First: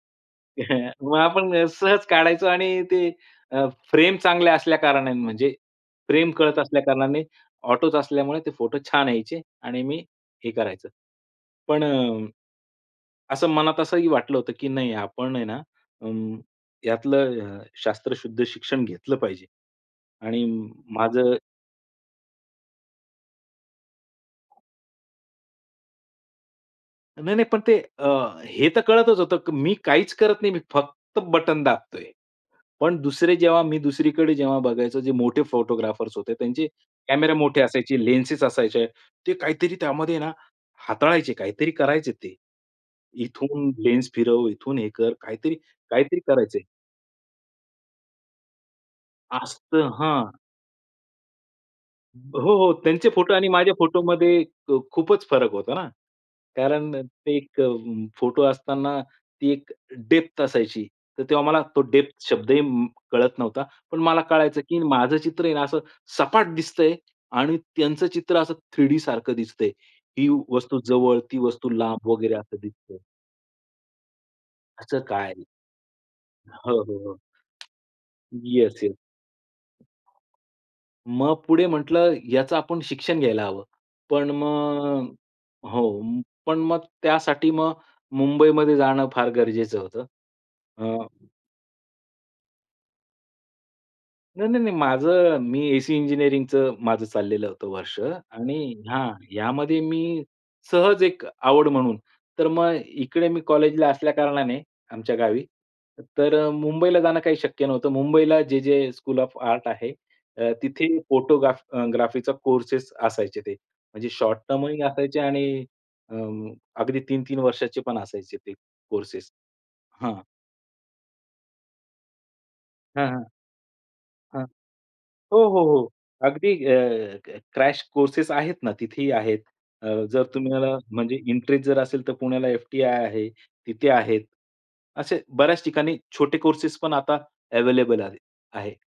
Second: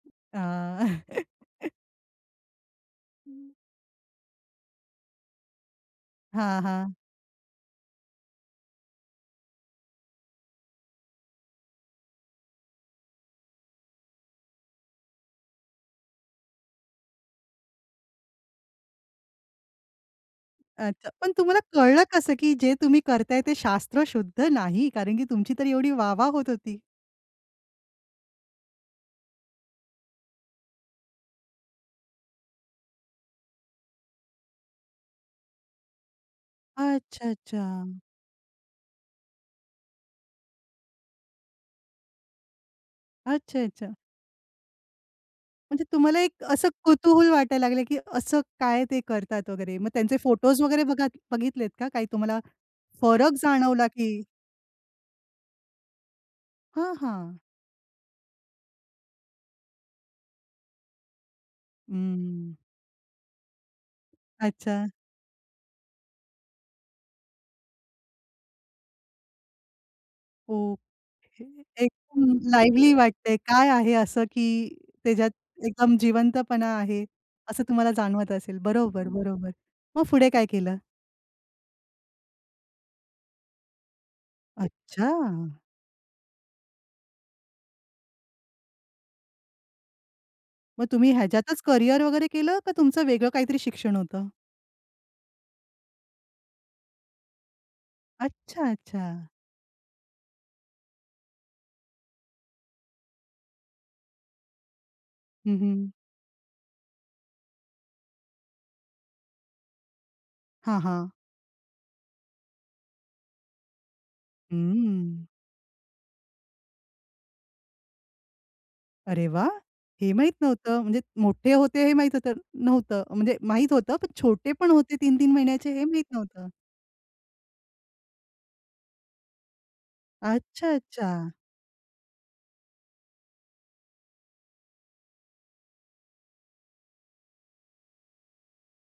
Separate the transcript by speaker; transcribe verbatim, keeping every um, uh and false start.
Speaker 1: हां.
Speaker 2: मग आपण सहज काढायचो आणि ते अ, फ्रेम चांगल्या असल्या कारणाने म्हणजे, फ्रेम कळत
Speaker 1: हां,
Speaker 2: असल्या
Speaker 1: हां.
Speaker 2: कारणाने ऑटोच असल्यामुळे ते फोटो छान यायचे आणि मी हे करायचं. पण अ, असं मनात असंही वाटलं होतं, की नाही आपण आहे ना अ, यातलं अ, शास्त्रशुद्ध शिक्षण घेतलं पाहिजे. आणि
Speaker 1: अच्छा, पण
Speaker 2: माझं
Speaker 1: तुम्हाला कळलं कसं की जे तुम्ही करताय ते शास्त्रशुद्ध नाही. कारण की तुमची तर एवढी वाह, वाह होत होती?
Speaker 2: नाही, नाही. पण ते अ, हे तर कळतच होतं, की मी काहीच करत नाही. मी फक्त बटन दाबतोय. पण दुसरे जेव्हा मी दुसरीकडे जेव्हा बघायचो, जे मोठे फोटोग्राफर्स होते. त्यांचे कॅमेरा मोठे
Speaker 1: अच्छा-अच्छा.
Speaker 2: असायचे, लेन्सेस असायचे. ते काहीतरी त्यामध्ये ना हाताळायचे, काहीतरी करायचे ते. इथून
Speaker 1: अच्छा-अच्छा.
Speaker 2: लेन्स फिरव. इथून हे कर. काहीतरी
Speaker 1: म्हणजे तुम्हाला
Speaker 2: काहीतरी
Speaker 1: एक
Speaker 2: करायचे.
Speaker 1: असं कुतूहल वाटायला लागलं, की असं काय ते करतात वगैरे?
Speaker 2: असतं.
Speaker 1: मग त्यांचे
Speaker 2: हां.
Speaker 1: फोटोज वगैरे बघा बघितलेत का? काय तुम्हाला
Speaker 2: हो, हो. त्यांचे फोटो
Speaker 1: फरक
Speaker 2: आणि माझ्या
Speaker 1: जाणवला, की
Speaker 2: फोटोमध्ये अ, खूपच फरक होता ना. कारण
Speaker 1: हां,
Speaker 2: ते
Speaker 1: हां.
Speaker 2: एक अ, फोटो असताना ती एक डेप्थ असायची. तर तेव्हा मला तो डेप्थ
Speaker 1: हं.
Speaker 2: शब्दही कळत नव्हता. पण मला कळायचं, की
Speaker 1: अच्छा.
Speaker 2: माझं चित्र आहे ना असं सपाट दिसतंय आणि त्यांचं चित्र असं थ्री डी सारखं दिसतंय. ही वस्तू
Speaker 1: ओके.
Speaker 2: जवळ, ती वस्तू
Speaker 1: एक
Speaker 2: लांब, वगैरे
Speaker 1: हं,
Speaker 2: असं
Speaker 1: लाईव्हली
Speaker 2: दिसतंय.
Speaker 1: वाटतंय. काय आहे असं, की
Speaker 2: असं काय
Speaker 1: त्याच्यात
Speaker 2: आहे?
Speaker 1: एकदम जिवंतपणा
Speaker 2: हो, हो,
Speaker 1: आहे?
Speaker 2: हो.
Speaker 1: असं तुम्हाला जाणवत असेल.
Speaker 2: Yes yes.
Speaker 1: बरोबर. बरोबर. मग पुढे काय केलं?
Speaker 2: मग पुढे म्हटलं याचं आपण शिक्षण घ्यायला हवं. पण मग
Speaker 1: अच्छा.
Speaker 2: हो, पण मग त्यासाठी मग मुंबईमध्ये जाणं फार गरजेचं होतं.
Speaker 1: मग तुम्ही
Speaker 2: अ
Speaker 1: ह्याच्यातच करियर वगैरे केलं का? तुमचं वेगळं काहीतरी शिक्षण होतं?
Speaker 2: नाही, नाही, नाही. माझं मी एसी इंजिनिअरिंगचं माझं चाललेलं होतं वर्ष आणि हां,
Speaker 1: अच्छा-अच्छा.
Speaker 2: ह्यामध्ये मी सहज एक आवड म्हणून. तर मग इकडे मी कॉलेजला असल्या कारणाने आमच्या गावी,
Speaker 1: हं, हं.
Speaker 2: तर अ, मुंबईला जाणं काही शक्य नव्हतं. मुंबईला जे जे स्कूल ऑफ आर्ट आहे.
Speaker 1: हां,
Speaker 2: तिथे
Speaker 1: हां.
Speaker 2: फोटोग्राफ ग्राफीचा कोर्सेस असायचे ते. म्हणजे शॉर्ट टर्म ही असायचे
Speaker 1: हम्म.
Speaker 2: आणि अ, अगदी तीन तीन वर्षाचे पण असायचे ते
Speaker 1: अरे,
Speaker 2: कोर्सेस.
Speaker 1: वाह! हे
Speaker 2: हां.
Speaker 1: माहित नव्हतं. म्हणजे मोठे होते हे माहीत होतं नव्हतं,
Speaker 2: हां, हां
Speaker 1: म्हणजे माहित होतं, पण
Speaker 2: हां.
Speaker 1: छोटे पण होते तीन तीन
Speaker 2: हो, हो,
Speaker 1: महिन्याचे हे
Speaker 2: हो.
Speaker 1: माहित नव्हतं.
Speaker 2: अगदी अ, क्रॅश कोर्सेस आहेत ना तिथेही आहेत. अ, जर तुम्हाला म्हणजे
Speaker 1: अच्छा-अच्छा.
Speaker 2: इंटरेस्ट जर असेल तर पुण्याला एफ-टी-आय आहे, तिथे आहेत. असे बऱ्याच ठिकाणी छोटे कोर्सेस पण आता अव्हेलेबल आहे आहे.